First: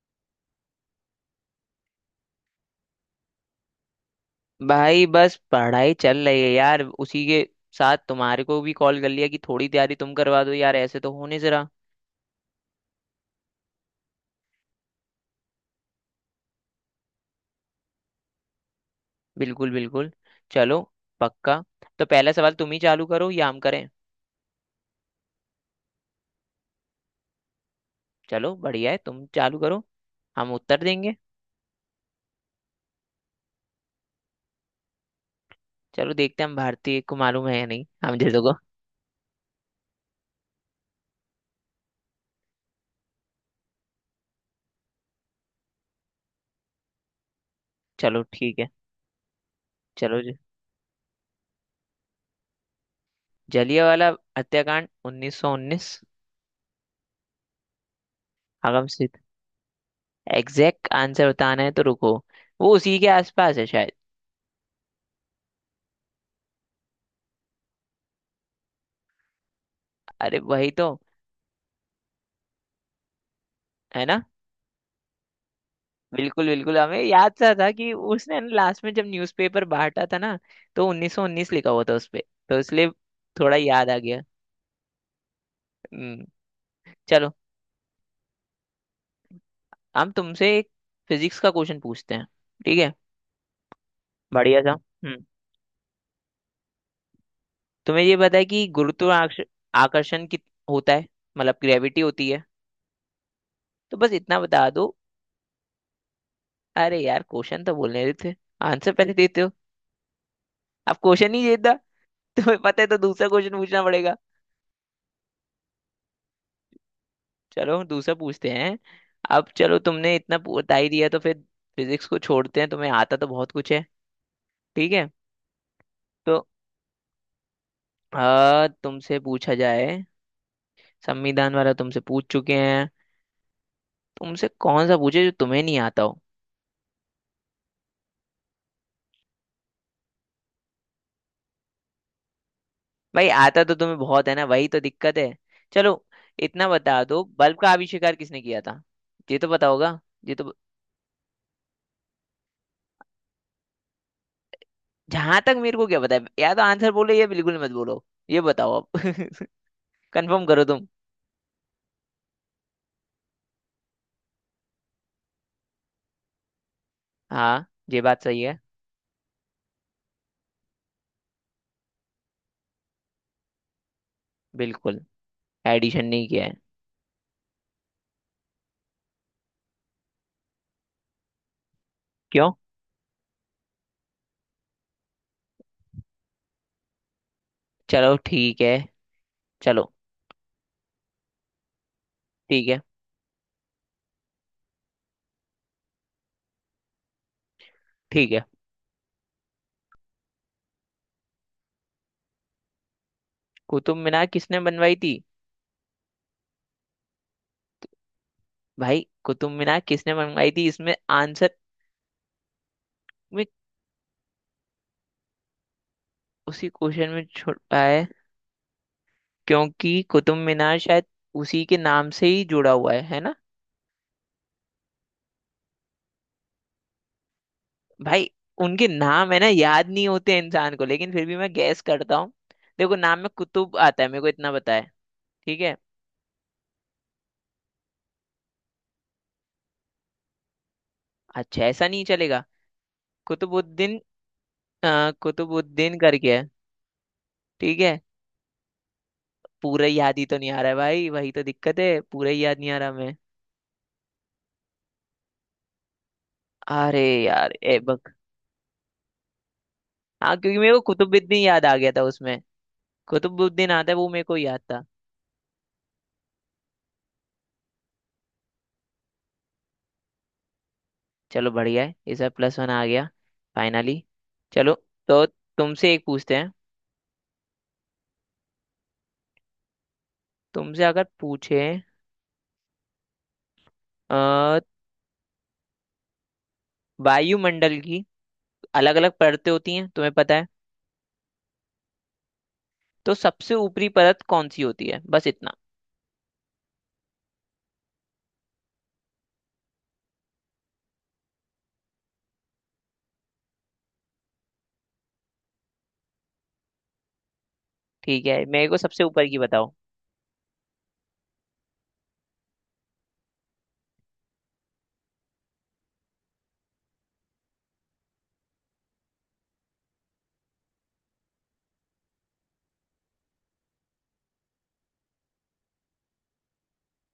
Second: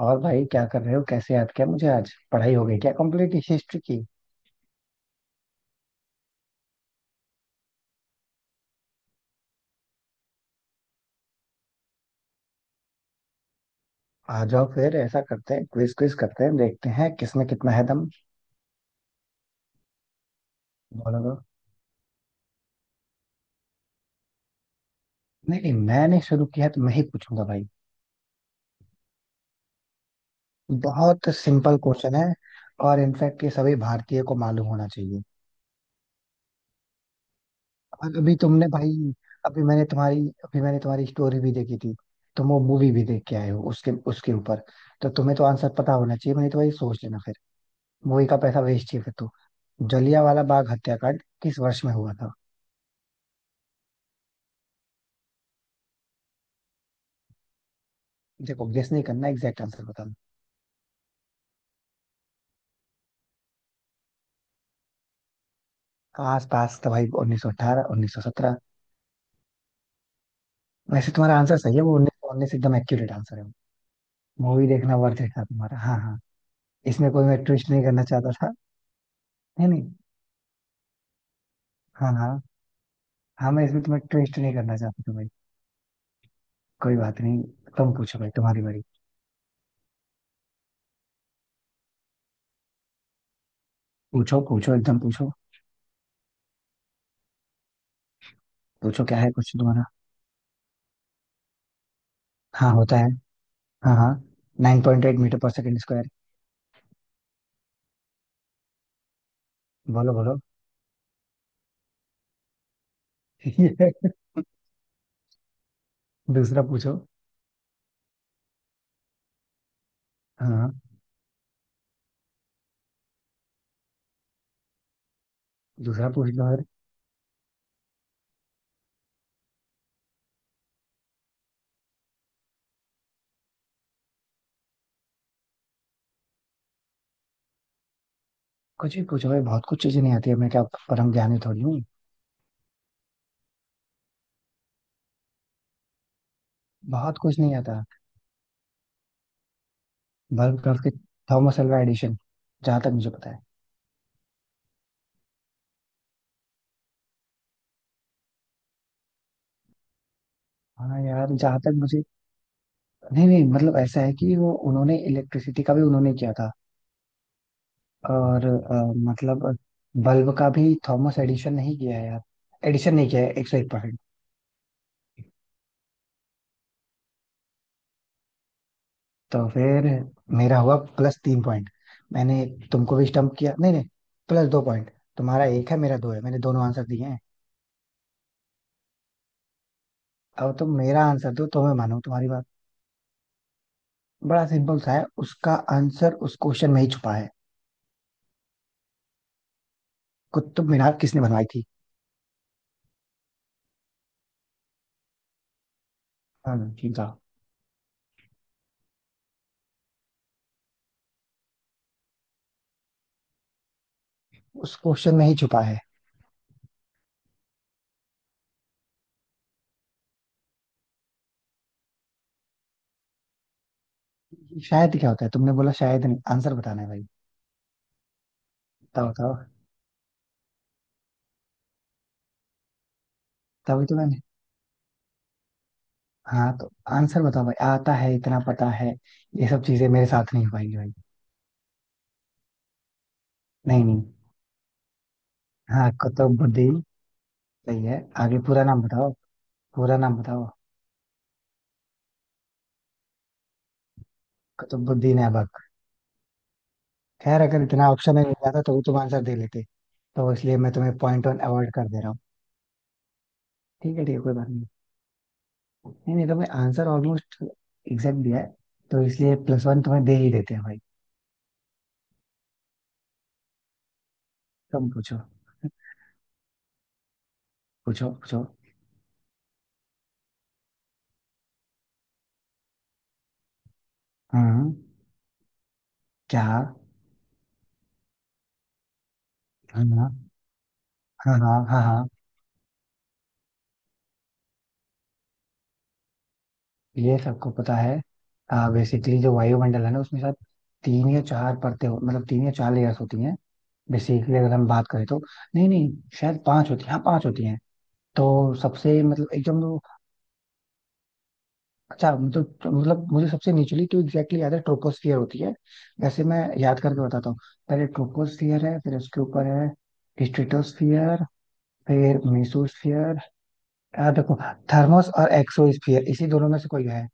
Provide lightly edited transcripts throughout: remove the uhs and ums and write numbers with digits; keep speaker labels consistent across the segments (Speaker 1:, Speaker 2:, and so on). Speaker 1: और भाई, क्या कर रहे हो? कैसे याद किया मुझे? आज पढ़ाई हो गई क्या, कंप्लीट हिस्ट्री की?
Speaker 2: भाई बस पढ़ाई चल रही है यार। उसी के साथ तुम्हारे को भी कॉल कर लिया कि थोड़ी तैयारी तुम करवा दो यार, ऐसे तो हो नहीं जरा।
Speaker 1: आ जाओ, फिर ऐसा करते हैं, क्विज क्विज करते हैं, देखते हैं किसमें कितना है दम।
Speaker 2: बिल्कुल बिल्कुल। चलो।
Speaker 1: बोलो तो।
Speaker 2: पक्का। तो पहला सवाल तुम ही चालू करो या हम करें।
Speaker 1: नहीं नहीं, मैंने शुरू किया है तो मैं ही पूछूंगा भाई।
Speaker 2: चलो बढ़िया है, तुम चालू करो, हम उत्तर देंगे।
Speaker 1: बहुत सिंपल क्वेश्चन है। और इनफैक्ट ये सभी भारतीय को मालूम होना चाहिए।
Speaker 2: चलो देखते हैं हम भारतीय को मालूम है या नहीं,
Speaker 1: और
Speaker 2: हम
Speaker 1: अभी
Speaker 2: जैसे को।
Speaker 1: तुमने भाई, अभी मैंने तुम्हारी, अभी मैंने तुम्हारी स्टोरी भी देखी थी। तुम वो मूवी भी देख के आए हो उसके उसके ऊपर। तो तुम्हें तो आंसर पता होना चाहिए, मैंने तो वही सोच लेना।
Speaker 2: चलो
Speaker 1: मूवी का
Speaker 2: ठीक
Speaker 1: पैसा
Speaker 2: है।
Speaker 1: वेस्ट ही है फिर तो।
Speaker 2: चलो जी।
Speaker 1: जलियांवाला बाग हत्याकांड किस वर्ष में हुआ था?
Speaker 2: जलियांवाला हत्याकांड 1919।
Speaker 1: देखो,
Speaker 2: आगम
Speaker 1: गेस नहीं
Speaker 2: सिद्ध।
Speaker 1: करना, एग्जैक्ट आंसर बताना।
Speaker 2: एग्जैक्ट आंसर बताना है तो रुको। वो उसी के आसपास है शायद।
Speaker 1: आस पास था भाई, 1918, 1917?
Speaker 2: अरे वही तो।
Speaker 1: वैसे तुम्हारा आंसर सही है, वो 1919 एकदम एक्यूरेट आंसर है।
Speaker 2: है ना।
Speaker 1: मूवी देखना वर्थ था तुम्हारा। हाँ हाँ।
Speaker 2: बिल्कुल बिल्कुल, हमें
Speaker 1: इसमें कोई
Speaker 2: याद
Speaker 1: मैं
Speaker 2: सा था
Speaker 1: ट्विस्ट नहीं
Speaker 2: कि
Speaker 1: करना चाहता
Speaker 2: उसने ना
Speaker 1: था।
Speaker 2: लास्ट में जब न्यूज़पेपर
Speaker 1: नहीं नहीं।
Speaker 2: बांटा था ना, तो 1919 लिखा हुआ था उस
Speaker 1: हाँ
Speaker 2: पे,
Speaker 1: हाँ।
Speaker 2: तो इसलिए
Speaker 1: हाँ,
Speaker 2: थोड़ा
Speaker 1: मैं इसमें
Speaker 2: याद आ
Speaker 1: तुम्हें
Speaker 2: गया।
Speaker 1: ट्विस्ट नहीं करना चाहता था भाई।
Speaker 2: हम्म,
Speaker 1: कोई बात
Speaker 2: चलो।
Speaker 1: नहीं। तुम पूछो भाई, तुम्हारी बारी।
Speaker 2: हम तुमसे एक फिजिक्स का क्वेश्चन पूछते हैं। ठीक है।
Speaker 1: पूछो
Speaker 2: बढ़िया सा।
Speaker 1: पूछो, एकदम पूछो।
Speaker 2: तुम्हें ये पता है कि
Speaker 1: पूछो क्या है
Speaker 2: गुरुत्वाकर्षण
Speaker 1: कुछ तुम्हारा?
Speaker 2: आकर्षण कित होता है, मतलब ग्रेविटी होती है,
Speaker 1: हाँ होता है। हाँ
Speaker 2: तो
Speaker 1: हाँ।
Speaker 2: बस इतना बता
Speaker 1: नाइन
Speaker 2: दो।
Speaker 1: पॉइंट एट मीटर पर सेकेंड स्क्वायर।
Speaker 2: अरे यार, क्वेश्चन तो बोलने देते, आंसर पहले देते हो।
Speaker 1: बोलो बोलो।
Speaker 2: अब क्वेश्चन ही देता, तुम्हें पता है, तो दूसरा क्वेश्चन पूछना पड़ेगा।
Speaker 1: दूसरा पूछो।
Speaker 2: चलो दूसरा पूछते हैं। अब चलो, तुमने इतना
Speaker 1: हाँ।
Speaker 2: बता ही दिया, तो फिर फिजिक्स को छोड़ते हैं, तुम्हें आता तो बहुत कुछ है। ठीक है।
Speaker 1: दूसरा पूछ
Speaker 2: तो
Speaker 1: लो यार।
Speaker 2: तुमसे पूछा जाए। संविधान वाला तुमसे पूछ चुके हैं। तुमसे कौन सा पूछे जो तुम्हें नहीं आता हो।
Speaker 1: कुछ भी पूछो भाई, बहुत कुछ चीजें नहीं आती है, मैं क्या परम ज्ञानी थोड़ी हूँ।
Speaker 2: भाई आता तो तुम्हें बहुत है ना, वही तो दिक्कत है। चलो, इतना बता
Speaker 1: बहुत
Speaker 2: दो,
Speaker 1: कुछ नहीं
Speaker 2: बल्ब का
Speaker 1: आता।
Speaker 2: आविष्कार किसने किया था। ये तो पता होगा, ये तो।
Speaker 1: बल्ब कर्व के, थॉमस अल्वा एडिशन, जहां तक मुझे पता है।
Speaker 2: जहां तक मेरे को क्या पता है, या तो आंसर बोलो या बिल्कुल मत बोलो। ये बताओ अब। कंफर्म करो तुम।
Speaker 1: हाँ यार, जहां तक मुझे, नहीं नहीं, मतलब ऐसा है कि वो उन्होंने इलेक्ट्रिसिटी का भी उन्होंने किया था।
Speaker 2: हाँ, ये बात सही
Speaker 1: और
Speaker 2: है।
Speaker 1: मतलब बल्ब का भी थॉमस एडिशन नहीं किया है यार। एडिशन नहीं किया है, 101%।
Speaker 2: बिल्कुल। एडिशन नहीं किया है।
Speaker 1: तो फिर मेरा हुआ प्लस 3 पॉइंट। मैंने
Speaker 2: क्यों।
Speaker 1: तुमको भी स्टम्प किया, नहीं नहीं, प्लस 2 पॉइंट। तुम्हारा एक है, मेरा दो है, मैंने दोनों आंसर दिए हैं।
Speaker 2: चलो ठीक है। चलो।
Speaker 1: अब तुम मेरा आंसर दो तो मैं मानूं तुम्हारी बात।
Speaker 2: ठीक है।
Speaker 1: बड़ा सिंपल सा है उसका आंसर, उस क्वेश्चन में ही छुपा है।
Speaker 2: ठीक है।
Speaker 1: कुतुब मीनार किसने बनवाई थी?
Speaker 2: कुतुब मीनार किसने बनवाई थी।
Speaker 1: हाँ, ठीक है।
Speaker 2: भाई कुतुब मीनार किसने बनवाई थी इसमें, आंसर में,
Speaker 1: उस क्वेश्चन में ही छुपा है।
Speaker 2: उसी क्वेश्चन में छुपा है। क्योंकि कुतुब मीनार शायद उसी के नाम से ही जुड़ा हुआ है ना।
Speaker 1: शायद क्या होता है? तुमने बोला शायद, नहीं आंसर बताना है भाई।
Speaker 2: भाई उनके
Speaker 1: बताओ
Speaker 2: नाम
Speaker 1: बताओ।
Speaker 2: है ना, याद नहीं होते इंसान को, लेकिन फिर भी मैं गैस करता हूँ। देखो, नाम में कुतुब
Speaker 1: तभी तो
Speaker 2: आता है, मेरे
Speaker 1: मैंने।
Speaker 2: को इतना पता है। ठीक है।
Speaker 1: हाँ तो आंसर बताओ भाई, आता है इतना पता है। ये सब चीजें मेरे साथ नहीं हो पाएंगी भाई।
Speaker 2: अच्छा, ऐसा नहीं चलेगा।
Speaker 1: नहीं
Speaker 2: कुतुबुद्दीन।
Speaker 1: नहीं। हाँ,
Speaker 2: कुतुबुद्दीन करके है।
Speaker 1: कुतुबुद्दीन।
Speaker 2: ठीक
Speaker 1: सही
Speaker 2: है।
Speaker 1: है। आगे पूरा नाम बताओ।
Speaker 2: पूरा ही
Speaker 1: पूरा नाम
Speaker 2: याद ही तो
Speaker 1: बताओ,
Speaker 2: नहीं आ रहा है भाई, वही तो दिक्कत है, पूरा ही याद नहीं आ रहा हमें।
Speaker 1: कुतुबुद्दीन ऐबक।
Speaker 2: अरे
Speaker 1: खैर
Speaker 2: यार
Speaker 1: अगर इतना
Speaker 2: ऐबक।
Speaker 1: ऑप्शन में मिल जाता तो भी तुम आंसर दे लेते, तो
Speaker 2: हाँ,
Speaker 1: इसलिए
Speaker 2: क्योंकि मेरे
Speaker 1: मैं
Speaker 2: को
Speaker 1: तुम्हें पॉइंट
Speaker 2: कुतुबुद्दीन
Speaker 1: वन
Speaker 2: याद
Speaker 1: अवॉइड
Speaker 2: आ
Speaker 1: कर
Speaker 2: गया
Speaker 1: दे
Speaker 2: था
Speaker 1: रहा हूँ।
Speaker 2: उसमें। कुतुबुद्दीन आता है,
Speaker 1: ठीक है
Speaker 2: वो
Speaker 1: ठीक है,
Speaker 2: मेरे
Speaker 1: कोई
Speaker 2: को
Speaker 1: बात
Speaker 2: याद
Speaker 1: नहीं।
Speaker 2: था।
Speaker 1: नहीं नहीं, तुम्हें आंसर ऑलमोस्ट एग्जैक्ट दिया है, तो इसलिए +1 तुम्हें दे ही देते हैं भाई।
Speaker 2: चलो बढ़िया है, इस बार प्लस वन आ गया। फाइनली। चलो।
Speaker 1: तुम पूछो।
Speaker 2: तो तुमसे एक पूछते हैं।
Speaker 1: पूछो पूछो।
Speaker 2: तुमसे अगर पूछे अ,
Speaker 1: हाँ। क्या? हाँ।
Speaker 2: वायुमंडल की अलग अलग परतें होती
Speaker 1: हाँ
Speaker 2: हैं, तुम्हें पता है।
Speaker 1: हाँ हाँ हाँ हाँ।
Speaker 2: तो सबसे ऊपरी परत कौन सी होती है, बस इतना।
Speaker 1: ये सबको पता है। बेसिकली जो वायुमंडल है ना, उसमें शायद तीन या चार मतलब तीन या चार लेयर्स होती हैं। बेसिकली अगर हम बात करें तो, नहीं नहीं, शायद पांच होती हैं, हाँ पांच होती हैं।
Speaker 2: ठीक है,
Speaker 1: तो
Speaker 2: मेरे को
Speaker 1: सबसे,
Speaker 2: सबसे ऊपर
Speaker 1: मतलब
Speaker 2: की
Speaker 1: एकदम,
Speaker 2: बताओ।
Speaker 1: अच्छा मतलब, मतलब मुझे सबसे निचली तो एग्जैक्टली याद है, ट्रोपोस्फियर होती है। वैसे मैं याद करके बताता हूँ। पहले ट्रोपोस्फियर है, फिर उसके ऊपर है स्ट्रेटोस्फियर, फिर मेसोस्फियर। देखो, थर्मोस और एक्सोस्फियर, इसी दोनों में से कोई है,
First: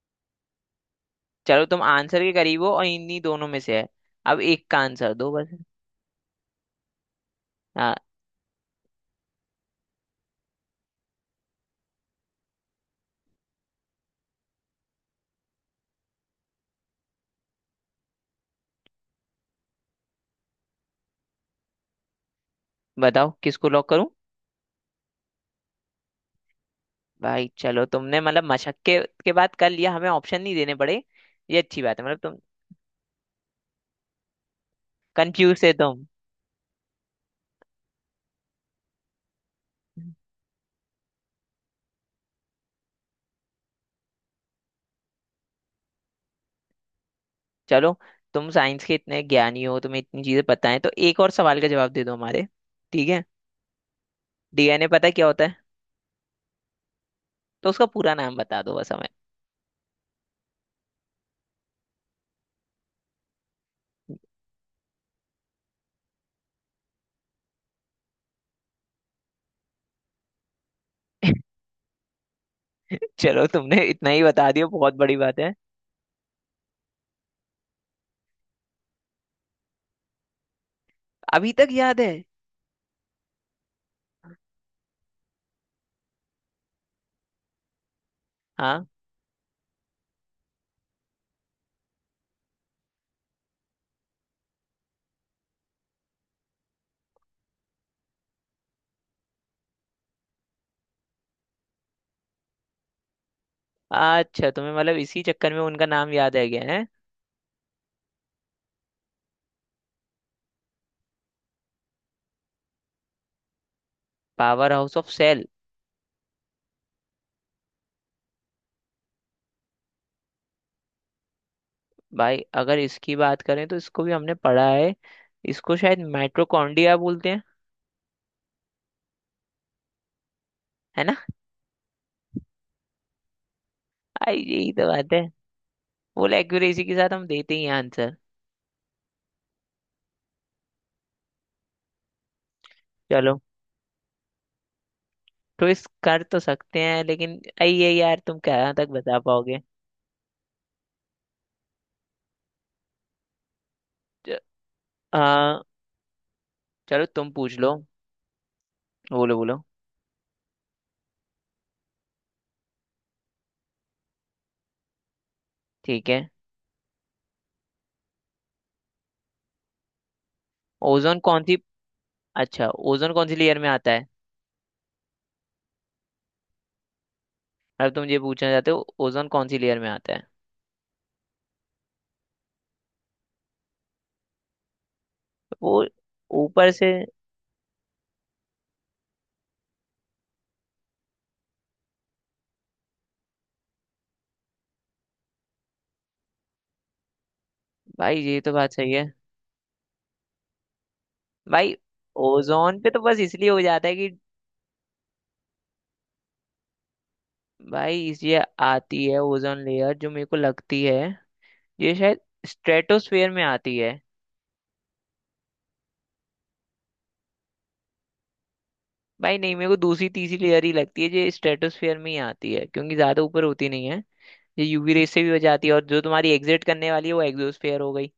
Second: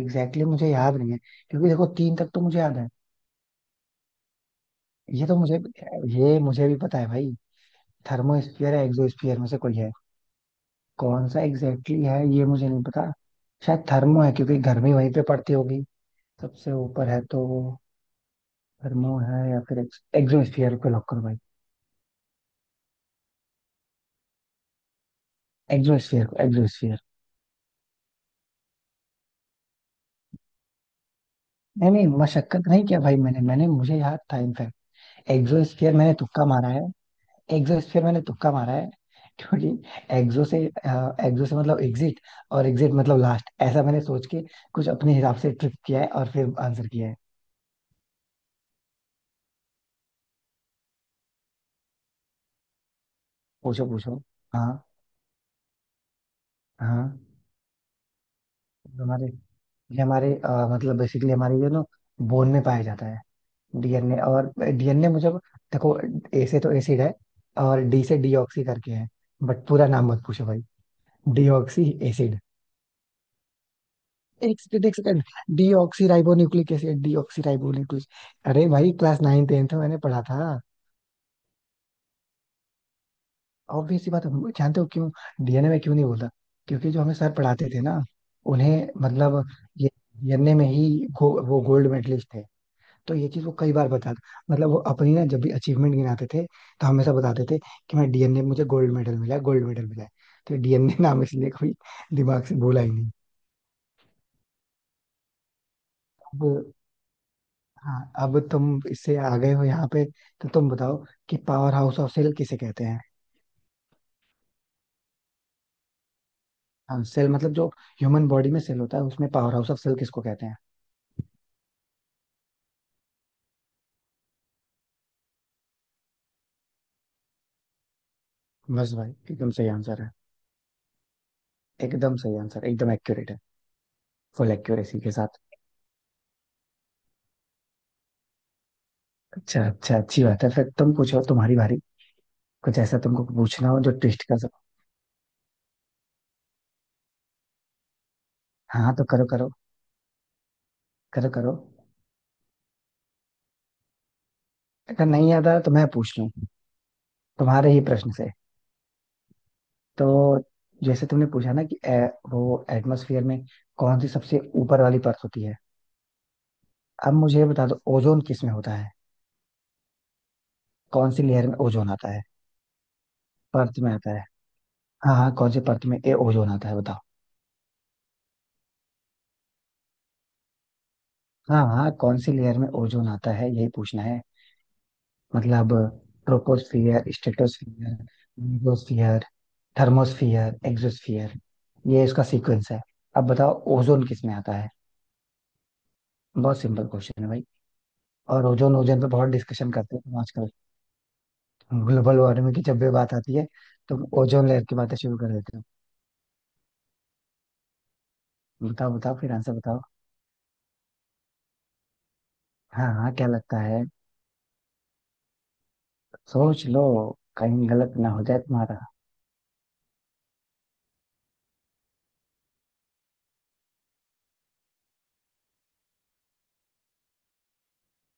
Speaker 1: एग्जैक्टली मुझे याद नहीं है।
Speaker 2: चलो
Speaker 1: क्योंकि
Speaker 2: तुम
Speaker 1: देखो तीन
Speaker 2: आंसर
Speaker 1: तक
Speaker 2: के
Speaker 1: तो मुझे
Speaker 2: करीब हो,
Speaker 1: याद
Speaker 2: और
Speaker 1: है।
Speaker 2: इन्हीं दोनों में से है। अब एक का आंसर
Speaker 1: ये
Speaker 2: दो
Speaker 1: तो
Speaker 2: बस।
Speaker 1: मुझे, ये मुझे भी पता है भाई।
Speaker 2: हाँ।
Speaker 1: थर्मोस्फियर है एक्सोस्फियर में से कोई है, कौन सा एग्जैक्टली है ये मुझे नहीं पता। शायद थर्मो है, क्योंकि गर्मी वहीं पे पड़ती होगी, सबसे ऊपर है तो। थर्मो है, या फिर एक्सोस्फीयर को लॉक करो भाई।
Speaker 2: बताओ किसको लॉक करूं।
Speaker 1: एक्सोस्फीयर को एक्सोस्फीयर।
Speaker 2: भाई चलो, तुमने मतलब मशक्कत के बाद कर लिया, हमें ऑप्शन नहीं देने पड़े। ये अच्छी
Speaker 1: नहीं
Speaker 2: बात है।
Speaker 1: नहीं,
Speaker 2: मतलब तुम
Speaker 1: मशक्कत नहीं किया भाई, मैंने मैंने मुझे याद था इनफैक्ट।
Speaker 2: कंफ्यूज थे
Speaker 1: एक्सोस्फीयर
Speaker 2: तुम।
Speaker 1: मैंने तुक्का मारा है। एक्सोस्फीयर मैंने तुक्का मारा है। क्योंकि एक्सो से मतलब एग्जिट, और एग्जिट मतलब लास्ट, ऐसा मैंने सोच के कुछ अपने हिसाब से ट्रिक किया है और फिर आंसर किया है।
Speaker 2: चलो, तुम साइंस के इतने ज्ञानी हो, तुम्हें इतनी चीजें पता है, तो एक और सवाल का जवाब दे दो हमारे। ठीक है।
Speaker 1: पूछो पूछो। हाँ
Speaker 2: डीएनए पता है क्या होता है।
Speaker 1: हाँ।
Speaker 2: तो उसका पूरा नाम बता दो बस
Speaker 1: ये
Speaker 2: हमें।
Speaker 1: हमारे ये हमारे मतलब बेसिकली हमारे ये ना बोन में पाया जाता है। डीएनए, और डीएनए मुझे, देखो, ए से तो एसिड है, और डी से डीऑक्सी करके है। बट पूरा नाम मत पूछो भाई। Deoxy acid.
Speaker 2: चलो, तुमने इतना ही बता
Speaker 1: एक
Speaker 2: दिया,
Speaker 1: सेकंड
Speaker 2: बहुत
Speaker 1: एक
Speaker 2: बड़ी
Speaker 1: सेकंड।
Speaker 2: बात है।
Speaker 1: Deoxy ribo nucleic acid. Deoxy ribo nucleic. अरे भाई क्लास नाइन टेंथ में मैंने पढ़ा था।
Speaker 2: अभी तक याद है।
Speaker 1: ऑब्वियस सी बात है, जानते हो क्यों डीएनए में क्यों नहीं बोलता? क्योंकि जो हमें सर पढ़ाते थे ना,
Speaker 2: हाँ।
Speaker 1: उन्हें मतलब, ये डीएनए में ही, वो गोल्ड मेडलिस्ट थे, तो ये चीज वो कई बार बता, मतलब वो अपनी ना जब भी अचीवमेंट गिनाते थे तो हमेशा बताते थे कि मैं डीएनए में मुझे गोल्ड मेडल मिला है, गोल्ड मेडल मिला है। तो डीएनए नाम इसलिए कोई दिमाग से भूला ही नहीं।
Speaker 2: अच्छा, तुम्हें मतलब इसी चक्कर में उनका नाम याद है गया
Speaker 1: अब।
Speaker 2: है।
Speaker 1: हाँ, अब तुम इससे आ गए हो यहाँ पे, तो तुम बताओ कि पावर हाउस ऑफ सेल किसे कहते हैं।
Speaker 2: Powerhouse of cell.
Speaker 1: हाँ, सेल मतलब जो ह्यूमन बॉडी में सेल होता है उसमें पावर हाउस ऑफ सेल किसको कहते हैं।
Speaker 2: भाई अगर इसकी बात करें, तो इसको भी हमने पढ़ा है। इसको शायद माइटोकॉन्ड्रिया बोलते हैं।
Speaker 1: बस भाई, एकदम सही आंसर है।
Speaker 2: है ना।
Speaker 1: एकदम सही आंसर, एकदम एक्यूरेट है।
Speaker 2: आई
Speaker 1: फुल
Speaker 2: यही तो
Speaker 1: एक्यूरेसी के
Speaker 2: बात है।
Speaker 1: साथ।
Speaker 2: फुल एक्यूरेसी के साथ हम देते ही आंसर।
Speaker 1: अच्छा अच्छा, अच्छी बात है, फिर तुम पूछो, तुम्हारी बारी। कुछ ऐसा तुमको
Speaker 2: चलो,
Speaker 1: पूछना हो जो ट्विस्ट का।
Speaker 2: ट्विस्ट कर तो सकते हैं, लेकिन आई ये यार तुम कहाँ
Speaker 1: हाँ
Speaker 2: तक
Speaker 1: हाँ, तो
Speaker 2: बता
Speaker 1: करो करो,
Speaker 2: पाओगे।
Speaker 1: करो करो,
Speaker 2: च-
Speaker 1: अगर
Speaker 2: आ,
Speaker 1: नहीं याद आया तो मैं पूछ लूं।
Speaker 2: चलो तुम पूछ
Speaker 1: तुम्हारे
Speaker 2: लो।
Speaker 1: ही प्रश्न से।
Speaker 2: बोलो बोलो।
Speaker 1: तो जैसे तुमने पूछा ना कि वो एटमॉस्फेयर में कौन सी सबसे ऊपर वाली परत होती है।
Speaker 2: ठीक है।
Speaker 1: अब मुझे ये बता दो, ओजोन किस में होता है? कौन
Speaker 2: ओजोन
Speaker 1: सी
Speaker 2: कौन
Speaker 1: लेयर में
Speaker 2: सी।
Speaker 1: ओजोन आता है?
Speaker 2: अच्छा, ओजोन कौन सी लेयर में
Speaker 1: परत
Speaker 2: आता
Speaker 1: में
Speaker 2: है।
Speaker 1: आता है। हाँ हाँ, कौन सी परत में ए ओजोन आता है बताओ।
Speaker 2: अब तुम ये पूछना चाहते हो ओजोन कौन सी लेयर में आता है।
Speaker 1: हाँ हाँ, कौन सी लेयर में ओजोन आता है, यही पूछना है, मतलब
Speaker 2: वो ऊपर से।
Speaker 1: Troposphere, stratosphere, mesosphere, thermosphere, exosphere, ये इसका सीक्वेंस है। अब बताओ ओजोन किस में आता है, बहुत सिंपल क्वेश्चन है भाई।
Speaker 2: भाई ये
Speaker 1: और
Speaker 2: तो बात
Speaker 1: ओजोन,
Speaker 2: सही
Speaker 1: ओजोन
Speaker 2: है।
Speaker 1: पे बहुत डिस्कशन करते हैं आजकल,
Speaker 2: भाई
Speaker 1: ग्लोबल वार्मिंग की
Speaker 2: ओजोन
Speaker 1: जब
Speaker 2: पे
Speaker 1: भी
Speaker 2: तो
Speaker 1: बात
Speaker 2: बस
Speaker 1: आती है
Speaker 2: इसलिए हो जाता है
Speaker 1: तो
Speaker 2: कि,
Speaker 1: ओजोन लेयर की बातें शुरू कर देते हो।
Speaker 2: भाई ये
Speaker 1: बताओ
Speaker 2: आती
Speaker 1: बताओ,
Speaker 2: है
Speaker 1: फिर आंसर
Speaker 2: ओजोन
Speaker 1: बताओ।
Speaker 2: लेयर, जो मेरे को लगती है, ये शायद
Speaker 1: हाँ हाँ, क्या
Speaker 2: स्ट्रेटोस्फेयर में
Speaker 1: लगता
Speaker 2: आती
Speaker 1: है,
Speaker 2: है।
Speaker 1: सोच लो, कहीं गलत ना हो जाए तुम्हारा।
Speaker 2: भाई नहीं, मेरे को दूसरी तीसरी लेयर ही लगती है, ये स्ट्रेटोस्फेयर में ही आती है, क्योंकि ज्यादा ऊपर होती नहीं है। ये यूवी रेस से भी बच जाती है, और जो तुम्हारी एग्जिट करने वाली है वो एग्जोस्फेयर हो गई,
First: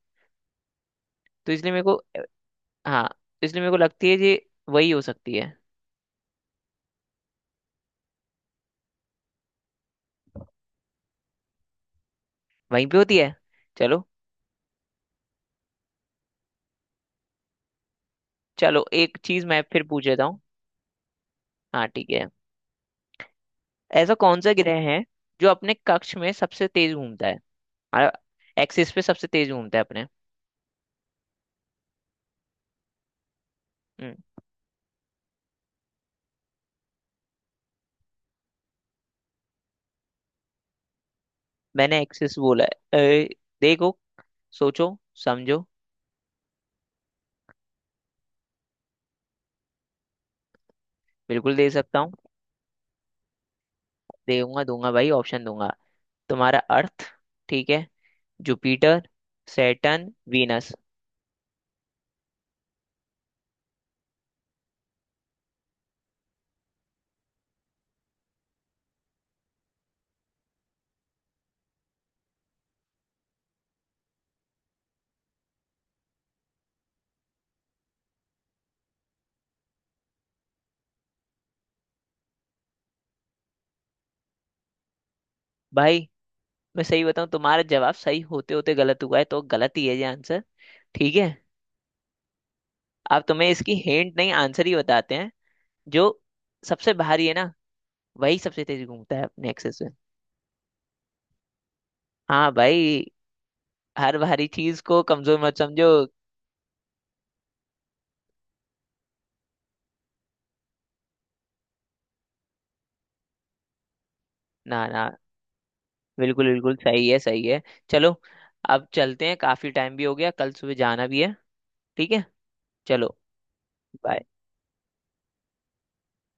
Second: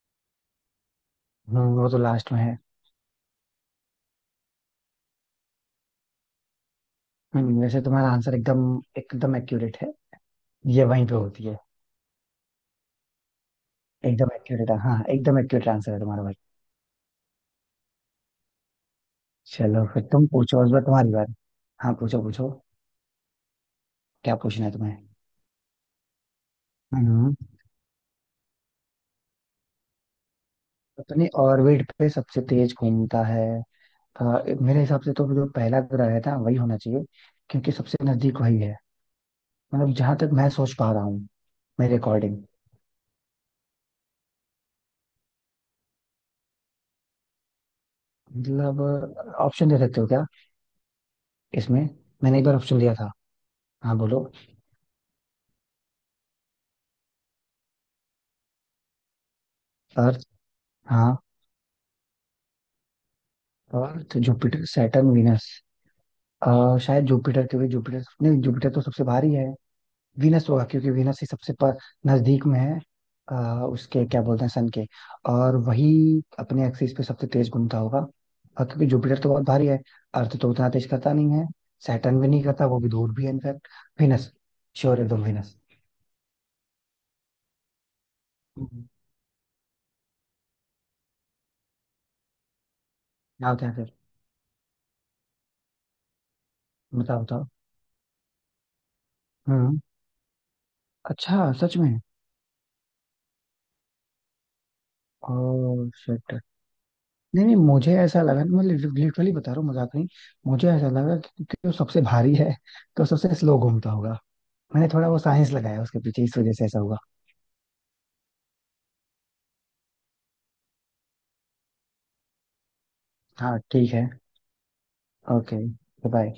Speaker 2: तो इसलिए मेरे
Speaker 1: वो
Speaker 2: को।
Speaker 1: तो लास्ट में है।
Speaker 2: हाँ, इसलिए मेरे को लगती है ये वही हो सकती है।
Speaker 1: वैसे तुम्हारा आंसर एकदम, एकदम एक्यूरेट है, ये वहीं पे होती है।
Speaker 2: वहीं पे होती है। चलो।
Speaker 1: एकदम एक्यूरेट, हाँ एकदम एक्यूरेट आंसर है तुम्हारा भाई।
Speaker 2: चलो एक चीज मैं फिर
Speaker 1: चलो फिर
Speaker 2: पूछ लेता
Speaker 1: तुम
Speaker 2: हूँ।
Speaker 1: पूछो, इस बार तुम्हारी बार।
Speaker 2: हाँ
Speaker 1: हाँ,
Speaker 2: ठीक
Speaker 1: पूछो
Speaker 2: है।
Speaker 1: पूछो।
Speaker 2: ऐसा
Speaker 1: क्या
Speaker 2: कौन सा
Speaker 1: पूछना है
Speaker 2: ग्रह
Speaker 1: तुम्हें?
Speaker 2: है जो अपने कक्ष में सबसे तेज घूमता
Speaker 1: हम्म।
Speaker 2: है, एक्सिस पे सबसे तेज घूमता है अपने।
Speaker 1: अपने ऑर्बिट पे सबसे तेज घूमता है?
Speaker 2: हम्म,
Speaker 1: मेरे हिसाब से तो जो पहला ग्रह है ना वही होना चाहिए, क्योंकि सबसे नजदीक वही है, मतलब जहां तक मैं सोच पा रहा हूँ, मेरे
Speaker 2: मैंने एक्सेस
Speaker 1: अकॉर्डिंग।
Speaker 2: बोला है। देखो, सोचो, समझो।
Speaker 1: मतलब ऑप्शन दे सकते हो क्या
Speaker 2: बिल्कुल दे
Speaker 1: इसमें?
Speaker 2: सकता हूँ।
Speaker 1: मैंने एक बार ऑप्शन दिया था। हाँ बोलो।
Speaker 2: दूंगा दूंगा भाई ऑप्शन दूंगा। तुम्हारा अर्थ, ठीक है, जुपिटर, सैटर्न,
Speaker 1: अर्थ।
Speaker 2: वीनस।
Speaker 1: हाँ, अर्थ, जुपिटर, सैटर्न, वीनस। शायद जुपिटर, क्योंकि जुपिटर, नहीं जुपिटर तो सबसे भारी है, वीनस होगा क्योंकि वीनस ही सबसे पर नजदीक में है। अ, उसके क्या बोलते हैं सन के, और वही अपने एक्सिस पे सबसे तेज घूमता होगा, और क्योंकि जुपिटर तो बहुत भारी है, अर्थ तो उतना तेज करता नहीं है, सैटर्न भी नहीं करता, वो भी दूर भी है इनफैक्ट, वीनस, श्योर एकदम वीनस।
Speaker 2: भाई मैं सही बताऊं, तुम्हारा जवाब सही होते होते
Speaker 1: हम्म।
Speaker 2: गलत हुआ है, तो गलत ही है ये आंसर। ठीक है, अब तुम्हें
Speaker 1: क्या होता
Speaker 2: इसकी
Speaker 1: है फिर?
Speaker 2: हिंट नहीं आंसर ही बताते हैं। जो सबसे
Speaker 1: बताओ
Speaker 2: भारी है
Speaker 1: बताओ।
Speaker 2: ना, वही सबसे तेज घूमता है अपने एक्सेस
Speaker 1: हम्म।
Speaker 2: में।
Speaker 1: अच्छा, सच में?
Speaker 2: हाँ भाई, हर भारी चीज को कमजोर मत समझो।
Speaker 1: Oh shit. नहीं नहीं, मुझे ऐसा लगा, मैं लिटरली बता रहा हूँ, मजाक नहीं, मुझे ऐसा लगा कि क्योंकि वो सबसे भारी है तो सबसे स्लो घूमता होगा।
Speaker 2: ना
Speaker 1: मैंने थोड़ा
Speaker 2: ना।
Speaker 1: वो साइंस लगाया उसके पीछे, इस
Speaker 2: बिल्कुल
Speaker 1: वजह से
Speaker 2: बिल्कुल,
Speaker 1: ऐसा हुआ।
Speaker 2: सही है, सही है। चलो, अब चलते हैं, काफी टाइम भी हो गया, कल सुबह जाना भी है। ठीक है। चलो।
Speaker 1: हाँ ठीक है।
Speaker 2: bye।
Speaker 1: ओके। बाय।